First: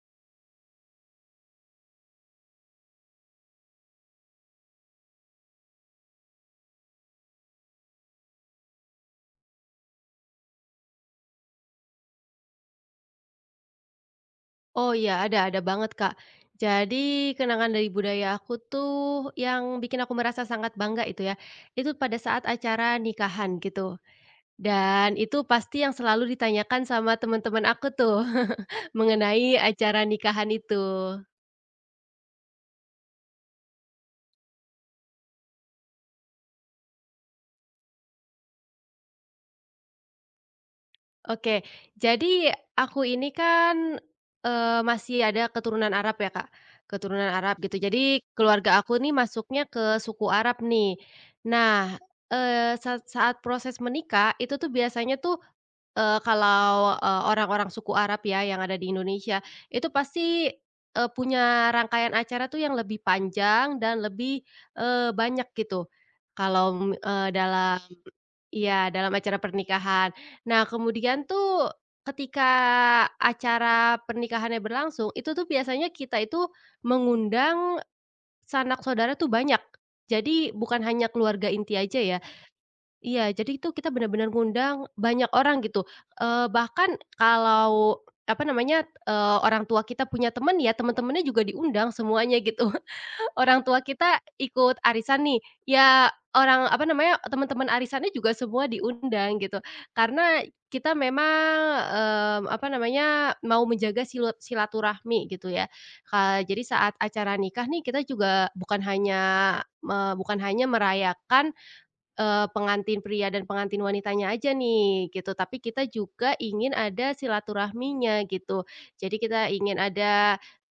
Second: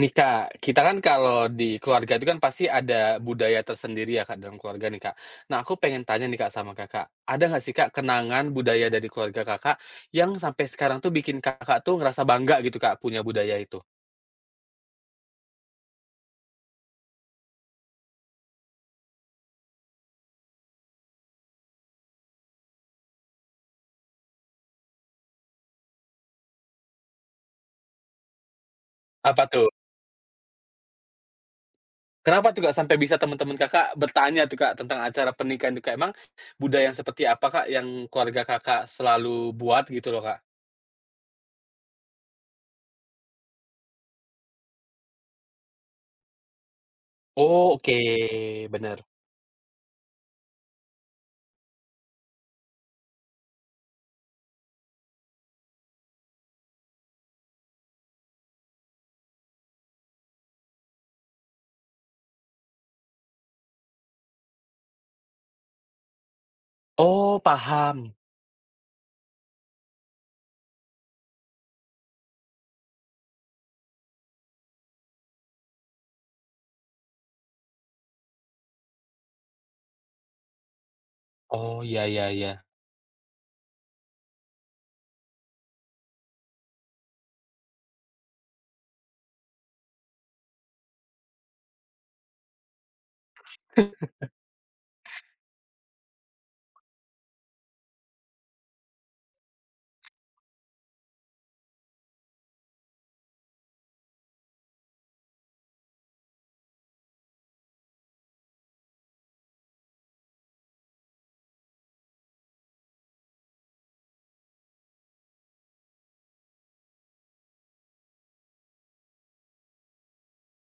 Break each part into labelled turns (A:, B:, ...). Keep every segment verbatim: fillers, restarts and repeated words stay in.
A: Nih Kak, kita kan kalau di keluarga itu kan pasti ada budaya tersendiri ya Kak dalam keluarga nih Kak. Nah aku pengen tanya nih Kak sama Kakak, ada nggak sih Kak kenangan budaya dari keluarga Kakak yang sampai sekarang tuh bikin Kakak tuh ngerasa bangga gitu Kak punya budaya itu?
B: Oh iya, ada ada banget, Kak. Jadi kenangan dari budaya aku tuh yang bikin aku merasa sangat bangga itu ya, itu pada saat acara nikahan gitu. Dan itu pasti yang selalu ditanyakan sama teman-teman aku tuh
A: Apa
B: mengenai
A: tuh?
B: acara nikahan itu.
A: Kenapa tuh Kak sampai bisa teman-teman Kakak bertanya tuh Kak tentang acara pernikahan tuh Kak? Emang budaya yang seperti apa Kak yang keluarga Kakak selalu buat gitu loh Kak?
B: Oke, jadi aku ini kan, eee, masih ada keturunan Arab ya, Kak, keturunan Arab
A: Oh
B: gitu.
A: oke,
B: Jadi keluarga aku
A: bener.
B: nih masuknya ke suku Arab nih. Nah, eee, saat saat proses menikah itu tuh biasanya tuh, eee, kalau, eee, orang-orang suku Arab ya yang ada di Indonesia, itu pasti, eee, punya rangkaian acara tuh yang lebih panjang dan lebih, eee, banyak gitu. Kalau, mmm, eee,
A: Oh
B: dalam...
A: paham.
B: Iya, dalam acara pernikahan. Nah, kemudian tuh ketika acara pernikahannya berlangsung, itu tuh biasanya kita itu mengundang sanak saudara tuh banyak. Jadi bukan hanya keluarga inti
A: Oh,
B: aja
A: ya
B: ya.
A: ya ya.
B: Iya, jadi itu kita benar-benar ngundang banyak orang gitu. Eee, bahkan kalau, apa namanya, eee, orang tua kita punya teman, ya teman-temannya juga diundang semuanya gitu. Orang tua kita ikut arisan nih, ya orang apa namanya, teman-teman arisannya juga semua diundang gitu. Karena kita memang, mmm, apa namanya, mau menjaga silut silaturahmi gitu ya. Eee, jadi saat acara nikah nih kita juga bukan hanya me bukan hanya merayakan eee, pengantin pria dan pengantin wanitanya aja nih gitu, tapi kita juga ingin ada silaturahminya gitu. Jadi kita ingin ada,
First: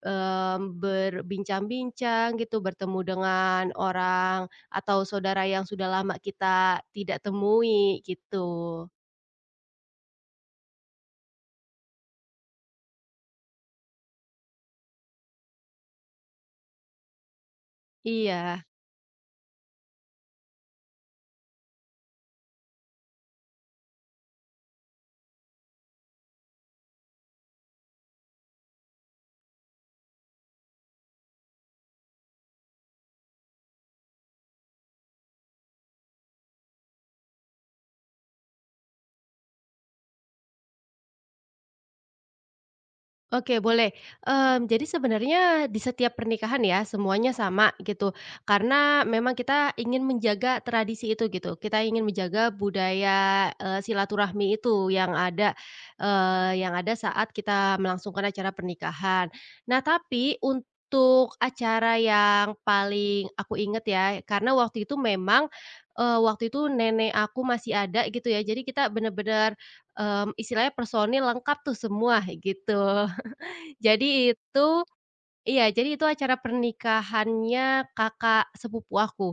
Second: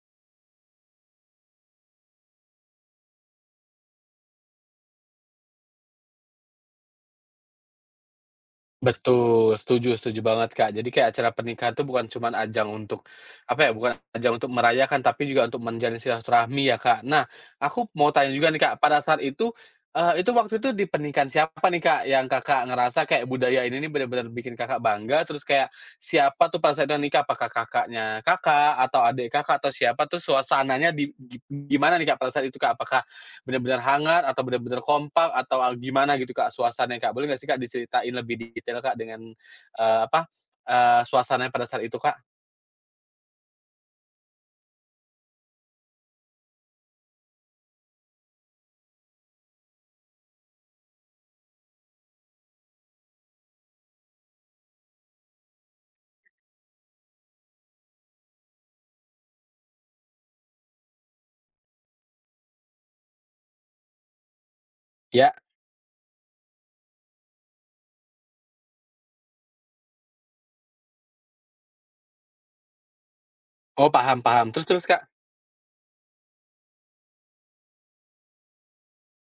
B: mmm, berbincang-bincang gitu, bertemu dengan orang atau saudara yang sudah lama kita tidak temui gitu.
A: Betul, setuju setuju banget, Kak. Jadi kayak acara pernikahan tuh bukan cuman ajang untuk, apa ya, bukan ajang untuk merayakan, tapi juga untuk menjalin silaturahmi ya, Kak. Nah, aku mau tanya juga
B: Iya.
A: nih, Kak, pada saat itu, eee, itu waktu itu di pernikahan siapa nih, Kak, yang Kakak ngerasa kayak budaya ini nih benar-benar bikin Kakak bangga, terus kayak siapa tuh pada saat itu yang nikah? Apakah kakaknya Kakak, atau adik Kakak, atau siapa? Terus suasananya di gi gimana nih, Kak, pada saat itu, Kak? Apakah benar-benar hangat atau benar-benar kompak atau ah, gimana gitu, Kak, suasananya, Kak? Boleh nggak sih, Kak, diceritain lebih detail, Kak, dengan, eee, apa, eee, suasananya pada saat itu, Kak?
B: Oke, boleh. Mmm, jadi sebenarnya di setiap pernikahan ya, semuanya sama gitu. Karena memang kita ingin menjaga tradisi itu gitu. Kita ingin menjaga budaya, eee, silaturahmi itu yang ada, eee, yang ada saat kita melangsungkan acara pernikahan. Nah, tapi untuk acara yang paling aku inget ya, karena waktu itu
A: Ya,
B: memang, eee, waktu itu nenek aku masih ada gitu ya. Jadi kita bener-bener, mmm, istilahnya personil lengkap tuh semua gitu.
A: oh paham
B: Jadi
A: paham,
B: itu,
A: terus terus, Kak?
B: iya, jadi itu acara pernikahannya kakak sepupu aku.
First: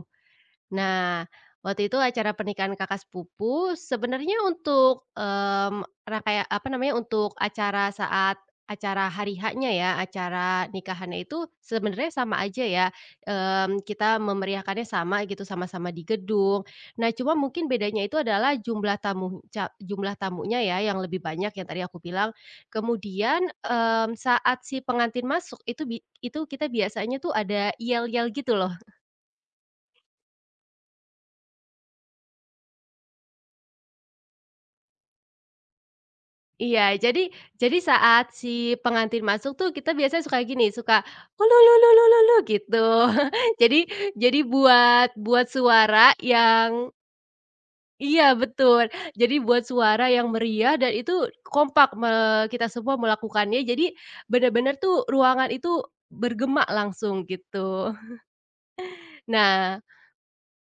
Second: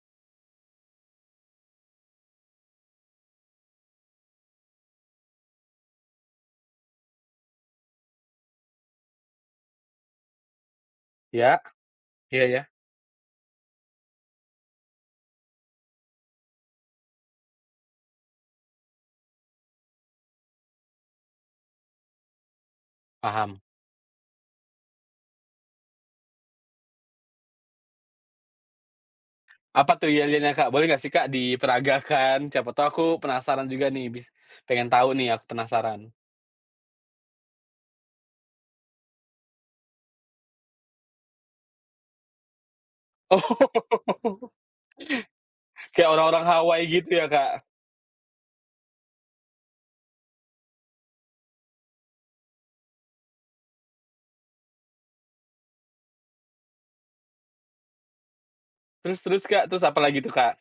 B: Nah, waktu itu acara pernikahan kakak sepupu sebenarnya untuk, mmm, rangkaya apa namanya, untuk acara saat acara hari h ya, acara nikahannya itu
A: Ya,
B: sebenarnya sama
A: iya ya
B: aja ya, mmm, kita memeriahkannya sama gitu, sama-sama di gedung. Nah, cuma mungkin bedanya itu adalah jumlah tamu ca jumlah tamunya ya yang lebih banyak yang tadi aku bilang. Kemudian,
A: paham.
B: mmm, saat si pengantin masuk itu bi itu kita biasanya tuh ada yel-yel gitu loh.
A: Apa tuh iya-iyanya, Kak? Boleh nggak sih, Kak, diperagakan? Siapa tahu aku penasaran juga nih, bis pengen tahu nih, aku penasaran.
B: Iya, jadi jadi saat si pengantin masuk tuh kita biasanya suka gini, suka "Ulu-lu-lu-lu-lu-lu" gitu. Jadi jadi
A: Oh,
B: buat buat
A: kayak
B: suara
A: orang-orang Hawaii
B: yang...
A: gitu ya, Kak?
B: iya, betul. Jadi buat suara yang meriah dan itu kompak me kita semua melakukannya, jadi benar-benar tuh ruangan itu bergema langsung gitu.
A: Terus terus, Kak,
B: Nah
A: terus apa lagi tuh, Kak?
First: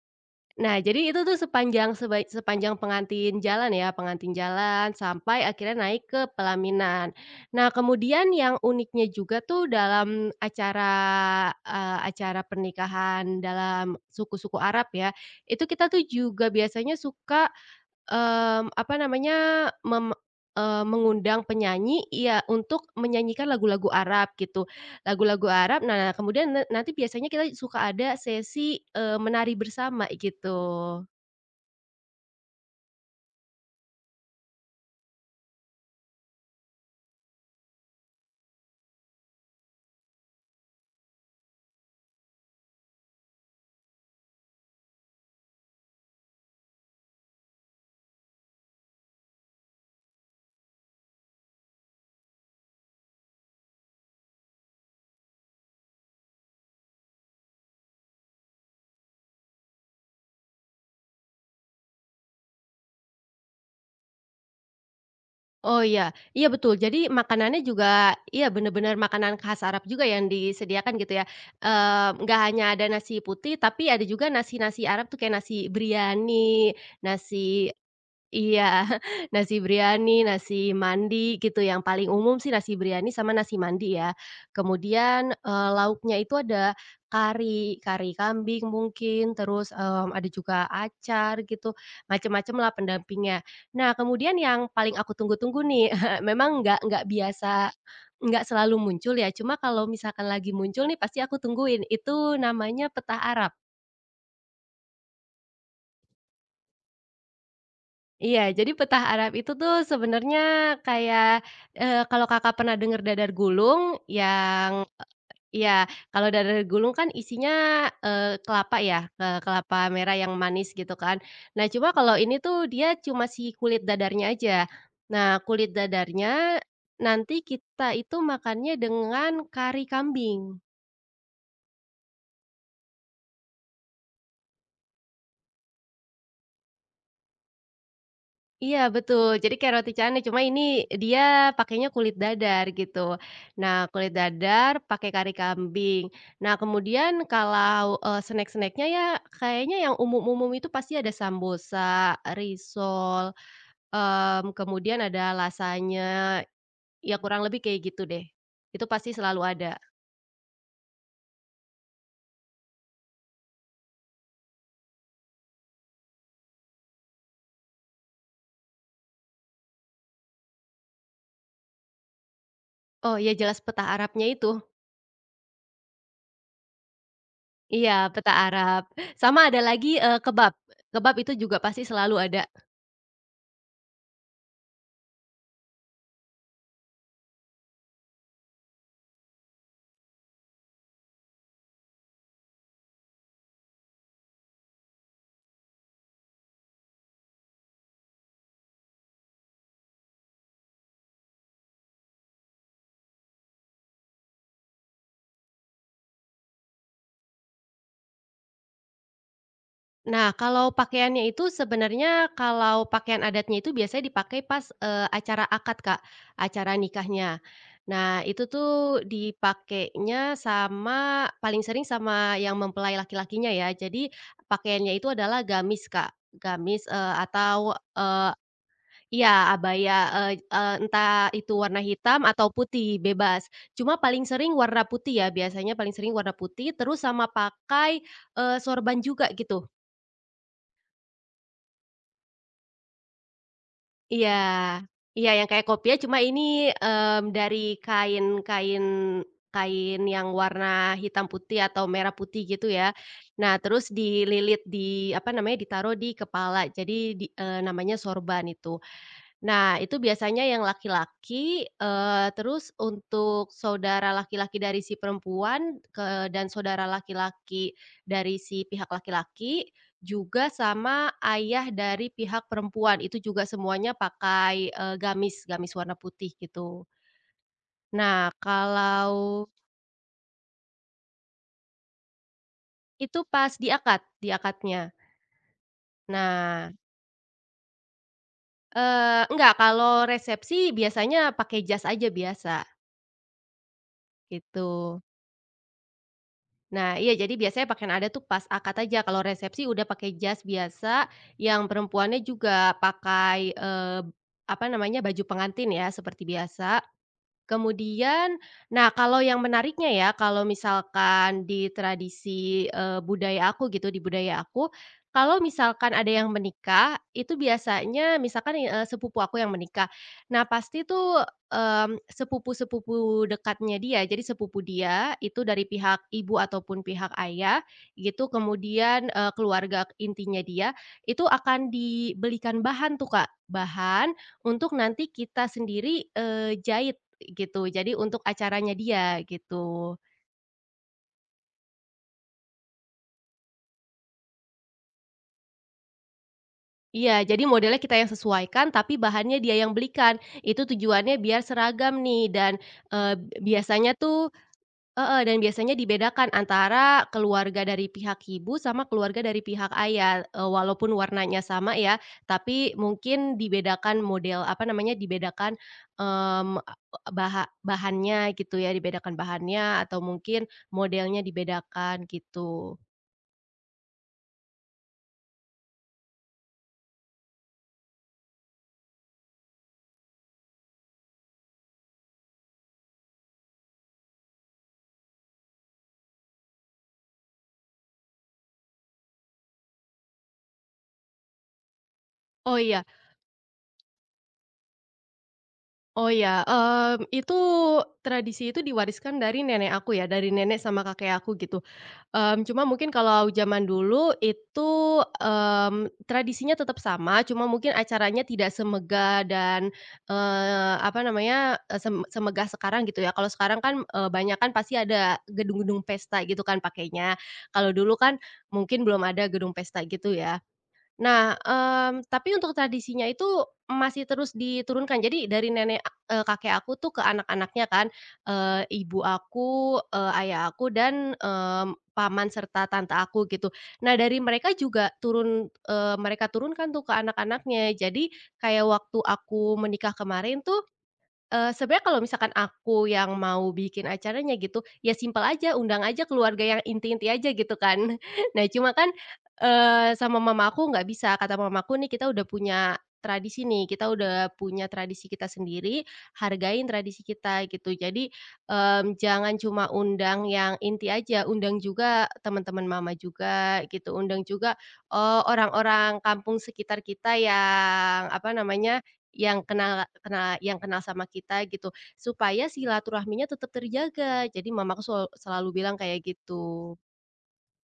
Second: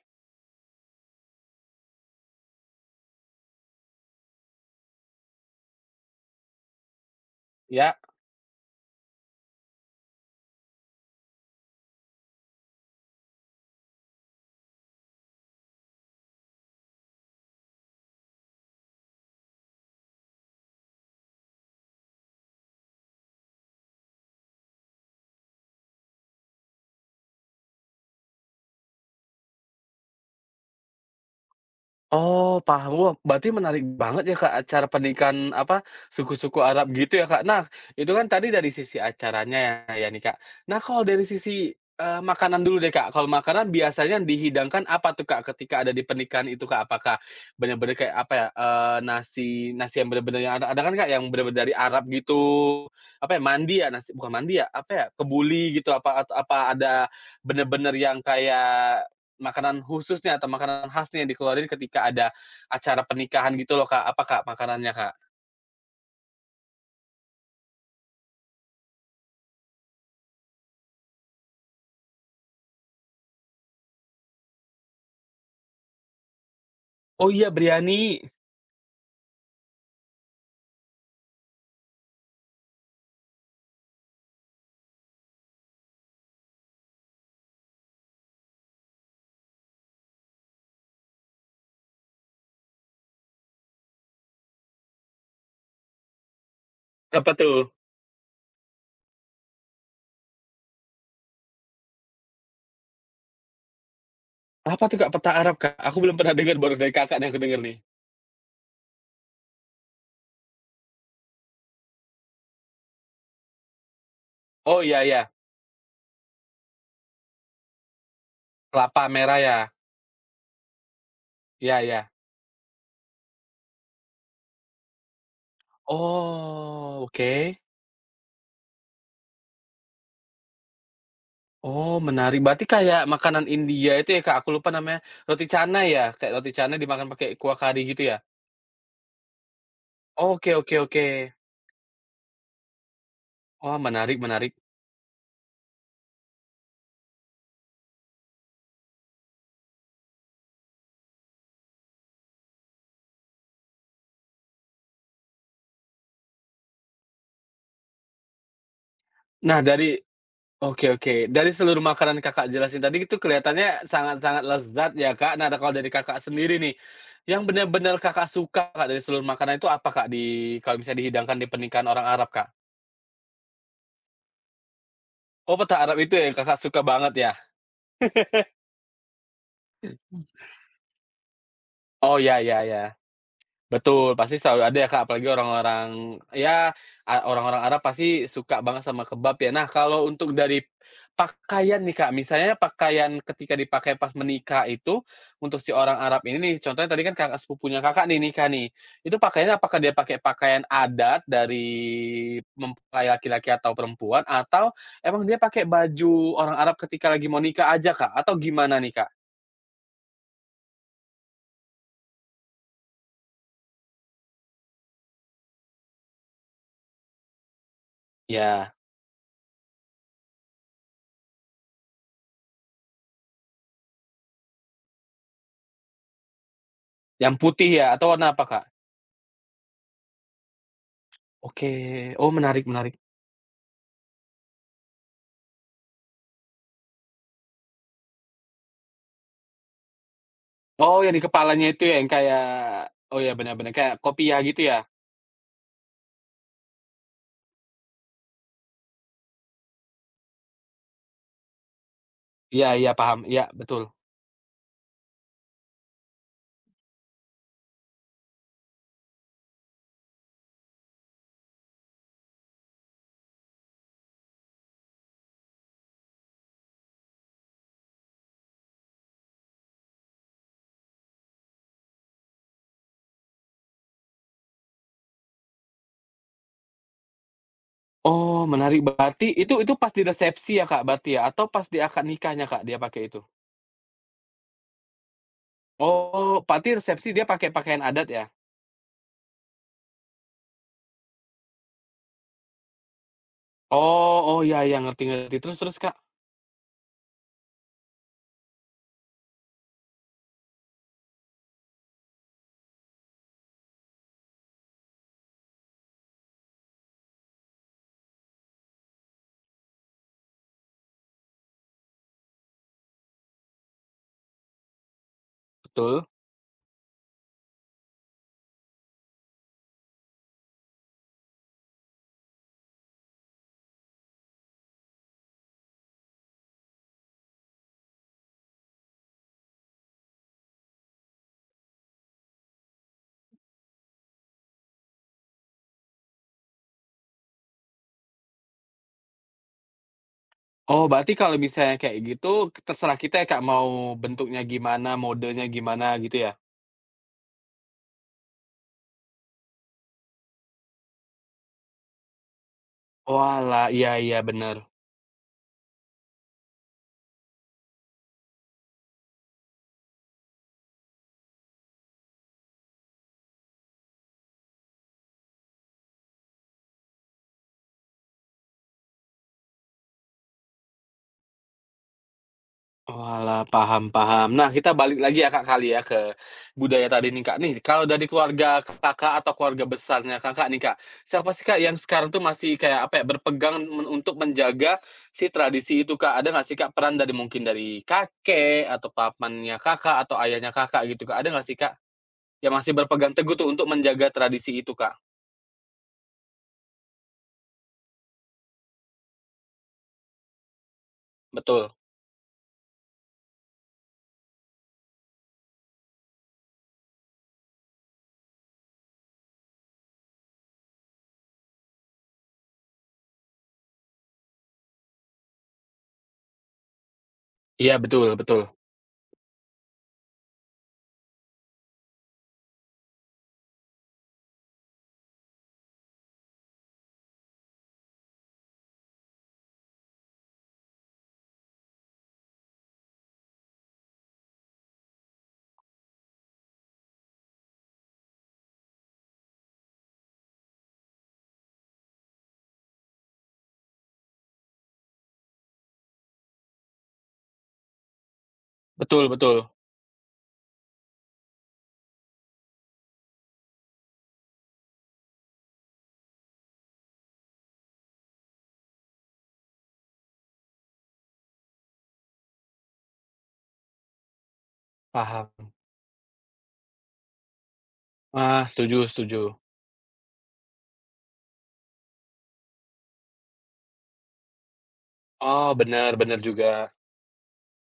B: Nah, jadi itu tuh sepanjang seba sepanjang pengantin jalan ya, pengantin jalan sampai akhirnya naik ke pelaminan. Nah,
A: Ya.
B: kemudian yang uniknya juga tuh dalam acara, eee, acara pernikahan dalam suku-suku Arab ya, itu kita tuh juga biasanya suka... Mmm, apa namanya, mem eee, mengundang penyanyi ya untuk menyanyikan lagu-lagu Arab gitu. Lagu-lagu Arab, nah kemudian na nanti biasanya kita suka ada sesi, eee, menari bersama gitu.
A: Oh, paham. Wah, berarti menarik banget ya, Kak, acara pernikahan, apa, suku-suku Arab gitu ya, Kak. Nah, itu kan tadi dari sisi acaranya ya ya nih, Kak. Nah, kalau dari sisi, eee, makanan dulu deh, Kak. Kalau makanan biasanya dihidangkan apa tuh, Kak, ketika ada di pernikahan itu, Kak? Apakah benar-benar kayak, apa ya, eee, nasi nasi yang benar-benar yang ada ada kan, Kak, yang benar-benar dari Arab gitu, apa ya, mandi ya, nasi bukan mandi ya, apa ya, kebuli gitu, apa atau apa ada benar-benar yang kayak makanan khususnya atau makanan khasnya yang dikeluarin ketika ada acara pernikahan gitu loh, Kak. Apa, Kak, makanannya, Kak?
B: Oh iya, iya betul. Jadi makanannya juga iya bener-bener makanan khas Arab juga yang disediakan gitu ya. Eee, nggak hanya ada nasi putih, tapi ada juga nasi-nasi Arab tuh kayak nasi biryani,
A: Oh iya,
B: nasi...
A: biryani.
B: Iya, nasi biryani, nasi mandi gitu, yang paling umum sih nasi biryani sama nasi mandi ya. Kemudian, eee, lauknya itu ada kari, kari kambing mungkin, terus, mmm, ada juga acar gitu, macem lah pendampingnya. Nah, kemudian yang paling aku tunggu-tunggu nih, memang nggak nggak
A: Apa tuh?
B: biasa, nggak selalu muncul ya, cuma kalau misalkan lagi muncul nih pasti aku tungguin, itu namanya petah Arab.
A: Apa tuh, Kak, peta Arab, Kak? Aku belum pernah dengar, baru dari Kakak yang aku denger nih.
B: Iya, jadi petah Arab itu tuh sebenarnya kayak, eee, kalau Kakak pernah dengar dadar gulung
A: Oh,
B: yang...
A: iya iya,
B: ya, kalau dadar gulung kan isinya, eee, kelapa ya,
A: kelapa merah
B: eee,
A: ya?
B: kelapa merah yang manis gitu kan. Nah,
A: Iya
B: cuma
A: iya.
B: kalau ini tuh dia cuma si kulit dadarnya aja. Nah, kulit dadarnya
A: Oh, oke.
B: nanti kita itu makannya dengan kari kambing.
A: Oh, menarik. Berarti kayak makanan India itu ya, Kak, aku lupa namanya, roti canai ya? Kayak roti canai dimakan pakai kuah kari gitu ya?
B: Iya betul, jadi kayak roti canai, cuma
A: Oke
B: ini
A: oke oke.
B: dia pakainya kulit dadar gitu.
A: Wah,
B: Nah, kulit
A: menarik menarik.
B: dadar pakai kari kambing. Nah, kemudian kalau, eee, snack snacknya ya, kayaknya yang umum-umum itu pasti ada sambosa, risol, mmm, kemudian ada lasanya, ya kurang lebih kayak gitu deh. Itu pasti selalu
A: Nah,
B: ada.
A: dari oke oke. Dari seluruh makanan Kakak jelasin tadi itu kelihatannya sangat-sangat lezat ya, Kak. Nah, ada kalau dari Kakak sendiri nih, yang benar-benar Kakak suka, Kak, dari seluruh makanan itu apa, Kak, di kalau misalnya dihidangkan di pernikahan orang Arab, Kak?
B: Oh ya jelas peta Arabnya itu.
A: Oh, peta Arab itu yang Kakak suka banget ya?
B: Iya, peta Arab. Sama ada lagi, eee,
A: Mmm.
B: kebab. Kebab itu juga pasti selalu
A: Oh, ya
B: ada.
A: ya ya. Betul, pasti selalu ada ya, Kak, apalagi orang-orang ya, eee, orang-orang Arab pasti suka banget sama kebab ya. Nah, kalau untuk dari pakaian nih, Kak, misalnya pakaian ketika dipakai pas menikah itu, untuk si orang Arab ini nih, contohnya tadi kan kakak sepupunya Kakak nih nikah nih, itu pakaiannya apakah dia pakai pakaian adat dari mempelai laki-laki atau perempuan, atau emang dia pakai baju orang Arab ketika lagi mau nikah aja, Kak, atau gimana nih, Kak?
B: Nah, kalau pakaiannya itu sebenarnya kalau pakaian adatnya itu biasanya dipakai pas, eee, acara akad, Kak, acara nikahnya. Nah, itu
A: Ya,
B: tuh dipakainya sama paling sering sama yang mempelai laki-lakinya ya. Jadi pakaiannya itu adalah gamis, Kak, gamis, eee,
A: yang
B: atau,
A: putih ya, atau
B: eee
A: warna apa, Kak?
B: iya, abaya, eee eee, entah itu
A: Oke,
B: warna hitam
A: oh
B: atau
A: menarik menarik.
B: putih, bebas. Cuma paling sering warna putih ya, biasanya paling sering warna putih, terus sama pakai, eee, sorban juga gitu.
A: Oh, yang di kepalanya itu ya, yang kayak oh ya, benar benar, kayak
B: Iya.
A: kopiah gitu ya?
B: Iya, yang kayak kopiah cuma ini, mmm, dari kain kain kain yang warna hitam putih atau merah putih
A: Iya
B: gitu
A: iya,
B: ya.
A: paham, iya,
B: Nah,
A: betul.
B: terus dililit di, apa namanya, ditaruh di kepala. Jadi di eee, namanya sorban itu. Nah, itu biasanya yang laki-laki, eee, terus untuk saudara laki-laki dari si perempuan ke dan saudara laki-laki dari si pihak laki-laki, juga sama ayah dari pihak perempuan, itu juga semuanya pakai, eee, gamis gamis warna putih gitu. Nah,
A: Oh, menarik, berarti
B: kalau
A: itu itu pas di resepsi ya, Kak, berarti ya? Atau pas di akad nikahnya, Kak, dia pakai
B: itu
A: itu?
B: pas di akad di akadnya.
A: Oh,
B: Nah,
A: berarti resepsi dia pakai pakaian adat ya?
B: eee, enggak, kalau resepsi biasanya pakai jas aja biasa,
A: Oh oh, iya iya,
B: gitu.
A: ngerti ngerti, terus terus, Kak?
B: Nah, iya jadi biasanya pakaian adat tuh pas akad aja, kalau resepsi udah pakai jas biasa, yang perempuannya juga pakai, eee, apa namanya, baju pengantin ya seperti biasa. Kemudian, nah kalau yang menariknya ya, kalau misalkan di tradisi, eee, budaya aku gitu, di budaya aku, kalau misalkan
A: Betul.
B: ada yang menikah, itu biasanya misalkan, eee, sepupu aku yang menikah. Nah pasti tuh, mmm, sepupu-sepupu dekatnya dia, jadi sepupu dia itu dari pihak ibu ataupun pihak ayah gitu, kemudian, eee, keluarga intinya dia, itu akan dibelikan bahan tuh Kak, bahan untuk nanti kita sendiri, eee, jahit. Gitu, jadi untuk acaranya dia, gitu.
A: Oh, berarti kalau misalnya kayak gitu, terserah kita ya, Kak, mau bentuknya gimana, modenya gimana gitu ya?
B: Iya, jadi modelnya kita yang sesuaikan, tapi bahannya dia yang belikan. Itu tujuannya biar seragam nih dan, eee,
A: Oalah, iya
B: biasanya
A: iya,
B: tuh
A: benar.
B: heeh, dan biasanya dibedakan antara keluarga dari pihak ibu sama keluarga dari pihak ayah, eee, walaupun warnanya sama ya, tapi mungkin dibedakan model apa namanya, dibedakan, mmm, a e bahannya gitu ya, dibedakan bahannya atau mungkin modelnya dibedakan, gitu.
A: Oalah, paham paham. Nah, kita balik lagi ya, Kak, kali ya ke budaya tadi nih, Kak. Nih, kalau dari keluarga Kakak atau keluarga besarnya Kakak nih, Kak, siapa sih, Kak, yang sekarang tuh masih kayak, apa ya, berpegang men untuk menjaga si tradisi itu, Kak? Ada nggak sih, Kak, peran dari mungkin dari kakek atau pamannya Kakak atau ayahnya Kakak gitu, Kak? Ada nggak sih, Kak, yang
B: Oh
A: masih
B: iya,
A: berpegang teguh tuh untuk menjaga tradisi itu, Kak?
B: oh ya, mmm, itu tradisi itu diwariskan dari nenek aku ya, dari nenek sama kakek aku gitu.
A: Betul.
B: Mmm, cuma mungkin kalau zaman dulu itu, mmm, tradisinya tetap sama, cuma mungkin acaranya tidak semegah dan, eee, apa namanya, eee, sem semegah sekarang gitu ya. Kalau sekarang kan, eh, banyak kan pasti ada gedung-gedung pesta gitu kan pakainya. Kalau
A: Iya,
B: dulu
A: betul
B: kan
A: betul.
B: mungkin belum ada gedung pesta gitu ya. Nah, mmm, tapi untuk tradisinya itu masih terus diturunkan. Jadi dari nenek, eee, kakek aku tuh ke anak-anaknya kan, eee, ibu aku, eee, ayah aku dan, mmm, paman serta tante aku gitu. Nah dari mereka juga turun eee, mereka turunkan tuh ke anak-anaknya. Jadi kayak waktu aku menikah kemarin tuh... Eee, sebenarnya kalau misalkan aku yang mau bikin acaranya gitu, ya simpel aja, undang aja keluarga yang inti-inti aja gitu kan. Nah cuma kan,
A: Betul betul.
B: eee, sama mama aku nggak bisa, kata mamaku nih, "Kita udah punya tradisi nih, kita udah punya tradisi kita sendiri, hargain tradisi kita," gitu. Jadi, mmm, jangan cuma undang yang inti aja, undang juga teman-teman mama juga gitu, undang juga, eee,
A: Paham.
B: orang-orang kampung sekitar kita yang, apa
A: Ah, setuju
B: namanya,
A: setuju.
B: yang kenal kenal yang kenal sama kita gitu, supaya silaturahminya tetap terjaga. Jadi mamaku sel selalu
A: Oh,
B: bilang
A: benar
B: kayak
A: benar juga.
B: gitu.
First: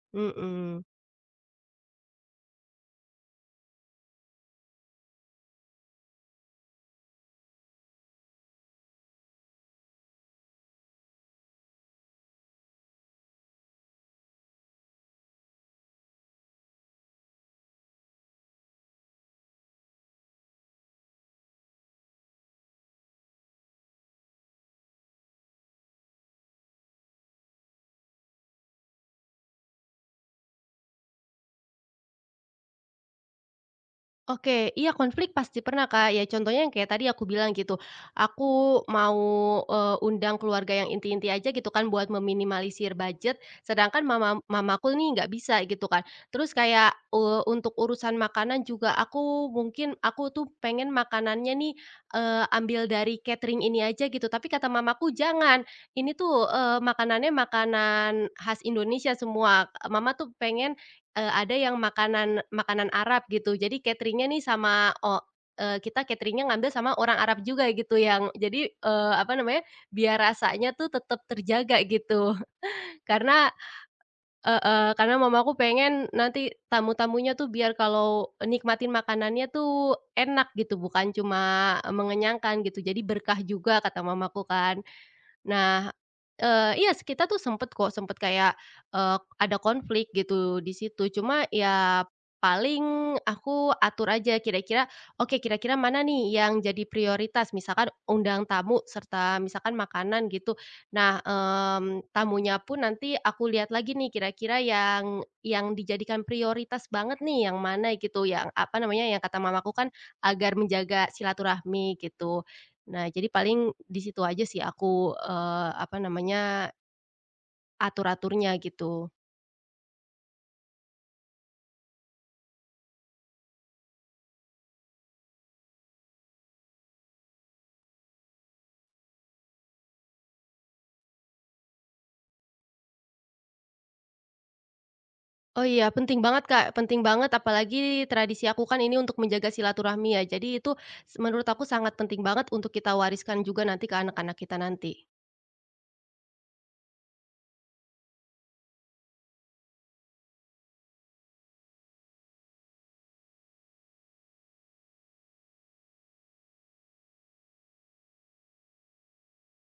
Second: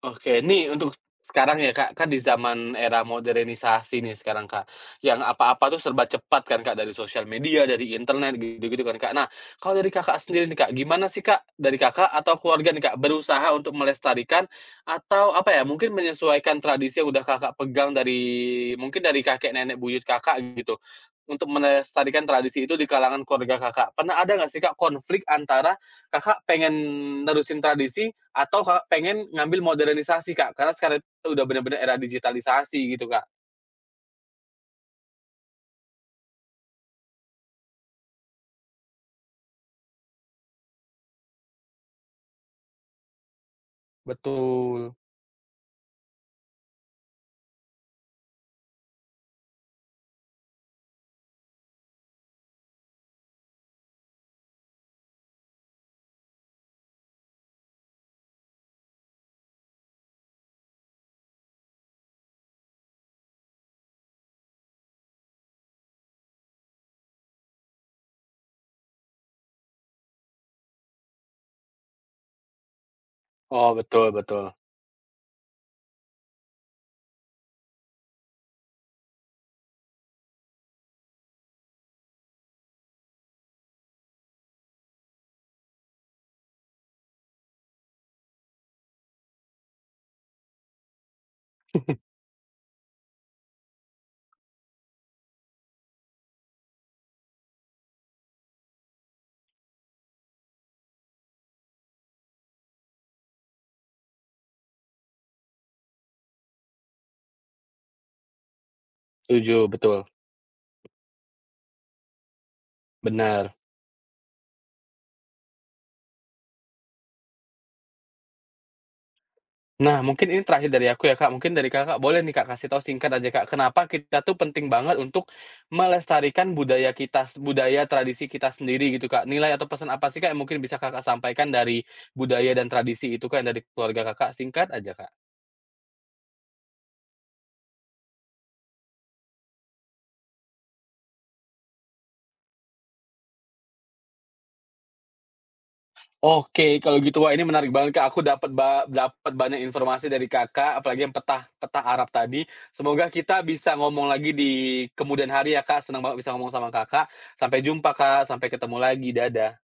A: Oke, ini
B: Mhm.
A: untuk sekarang ya Kak, kan di zaman era modernisasi nih sekarang Kak, yang apa-apa tuh serba cepat kan Kak, dari sosial media, dari internet, gitu-gitu kan Kak. Nah, kalau dari Kakak sendiri nih Kak, gimana sih Kak, dari Kakak atau keluarga nih Kak, berusaha untuk melestarikan atau apa ya, mungkin menyesuaikan tradisi yang udah Kakak pegang dari mungkin dari kakek nenek buyut Kakak gitu, untuk melestarikan tradisi itu di kalangan keluarga Kakak. Pernah ada nggak sih Kak konflik antara Kakak pengen nerusin tradisi atau pengen ngambil modernisasi, Kak? Karena sekarang itu udah bener-bener era digitalisasi gitu, Kak.
B: Oke, iya konflik pasti pernah, Kak. Ya contohnya yang kayak tadi aku bilang gitu, aku mau, eee, undang keluarga yang inti-inti aja gitu kan buat meminimalisir budget, sedangkan mama
A: Betul.
B: mamaku nih nggak bisa gitu kan. Terus kayak, eee, untuk urusan makanan juga aku mungkin aku tuh pengen makanannya nih, eee, ambil dari catering ini aja gitu, tapi kata mamaku, "Jangan, ini tuh, eee, makanannya makanan khas Indonesia semua. Mama tuh pengen... Eee, ada yang makanan makanan Arab gitu. Jadi cateringnya nih sama oh eee, kita cateringnya ngambil sama orang Arab juga gitu yang jadi, eee, apa namanya, biar rasanya tuh tetap terjaga gitu. Karena,
A: Oh, betul betul.
B: heeh, karena mamaku pengen nanti tamu-tamunya tuh biar kalau nikmatin makanannya tuh enak gitu, bukan cuma mengenyangkan gitu, jadi berkah juga kata mamaku kan. Nah, eee, iya kita tuh sempet kok, sempet kayak, eee, ada konflik gitu di situ, cuma ya paling aku atur aja kira-kira, oke kira-kira mana nih yang jadi prioritas, misalkan undang tamu serta misalkan makanan gitu. Nah, mmm, tamunya pun nanti aku lihat lagi nih kira-kira yang yang dijadikan prioritas banget nih yang mana gitu, yang apa namanya, yang kata
A: Setuju,
B: mamaku kan
A: betul.
B: agar menjaga silaturahmi gitu. Nah, jadi
A: Benar.
B: paling di situ aja sih aku, eee, apa namanya, atur-aturnya gitu.
A: Nah, mungkin ini terakhir dari aku ya, Kak. Mungkin dari Kakak boleh nih, Kak, kasih tahu singkat aja, Kak, kenapa kita tuh penting banget untuk melestarikan budaya kita budaya tradisi kita sendiri gitu, Kak. Nilai atau pesan apa sih, Kak, yang mungkin bisa Kakak sampaikan dari budaya dan tradisi itu, Kak, yang dari keluarga Kakak? Singkat aja, Kak.
B: Oh iya, penting banget Kak, penting banget apalagi tradisi aku kan ini untuk menjaga silaturahmi ya, jadi itu s menurut aku sangat penting banget untuk kita wariskan juga nanti ke anak-anak kita nanti.
A: Oke, kalau gitu wah ini menarik banget, Kak, aku dapat ba dapat banyak informasi dari Kakak, apalagi yang peta peta Arab tadi. Semoga kita bisa ngomong lagi di kemudian hari ya, Kak, senang banget bisa ngomong sama Kakak. Sampai jumpa, Kak, sampai ketemu lagi, dadah.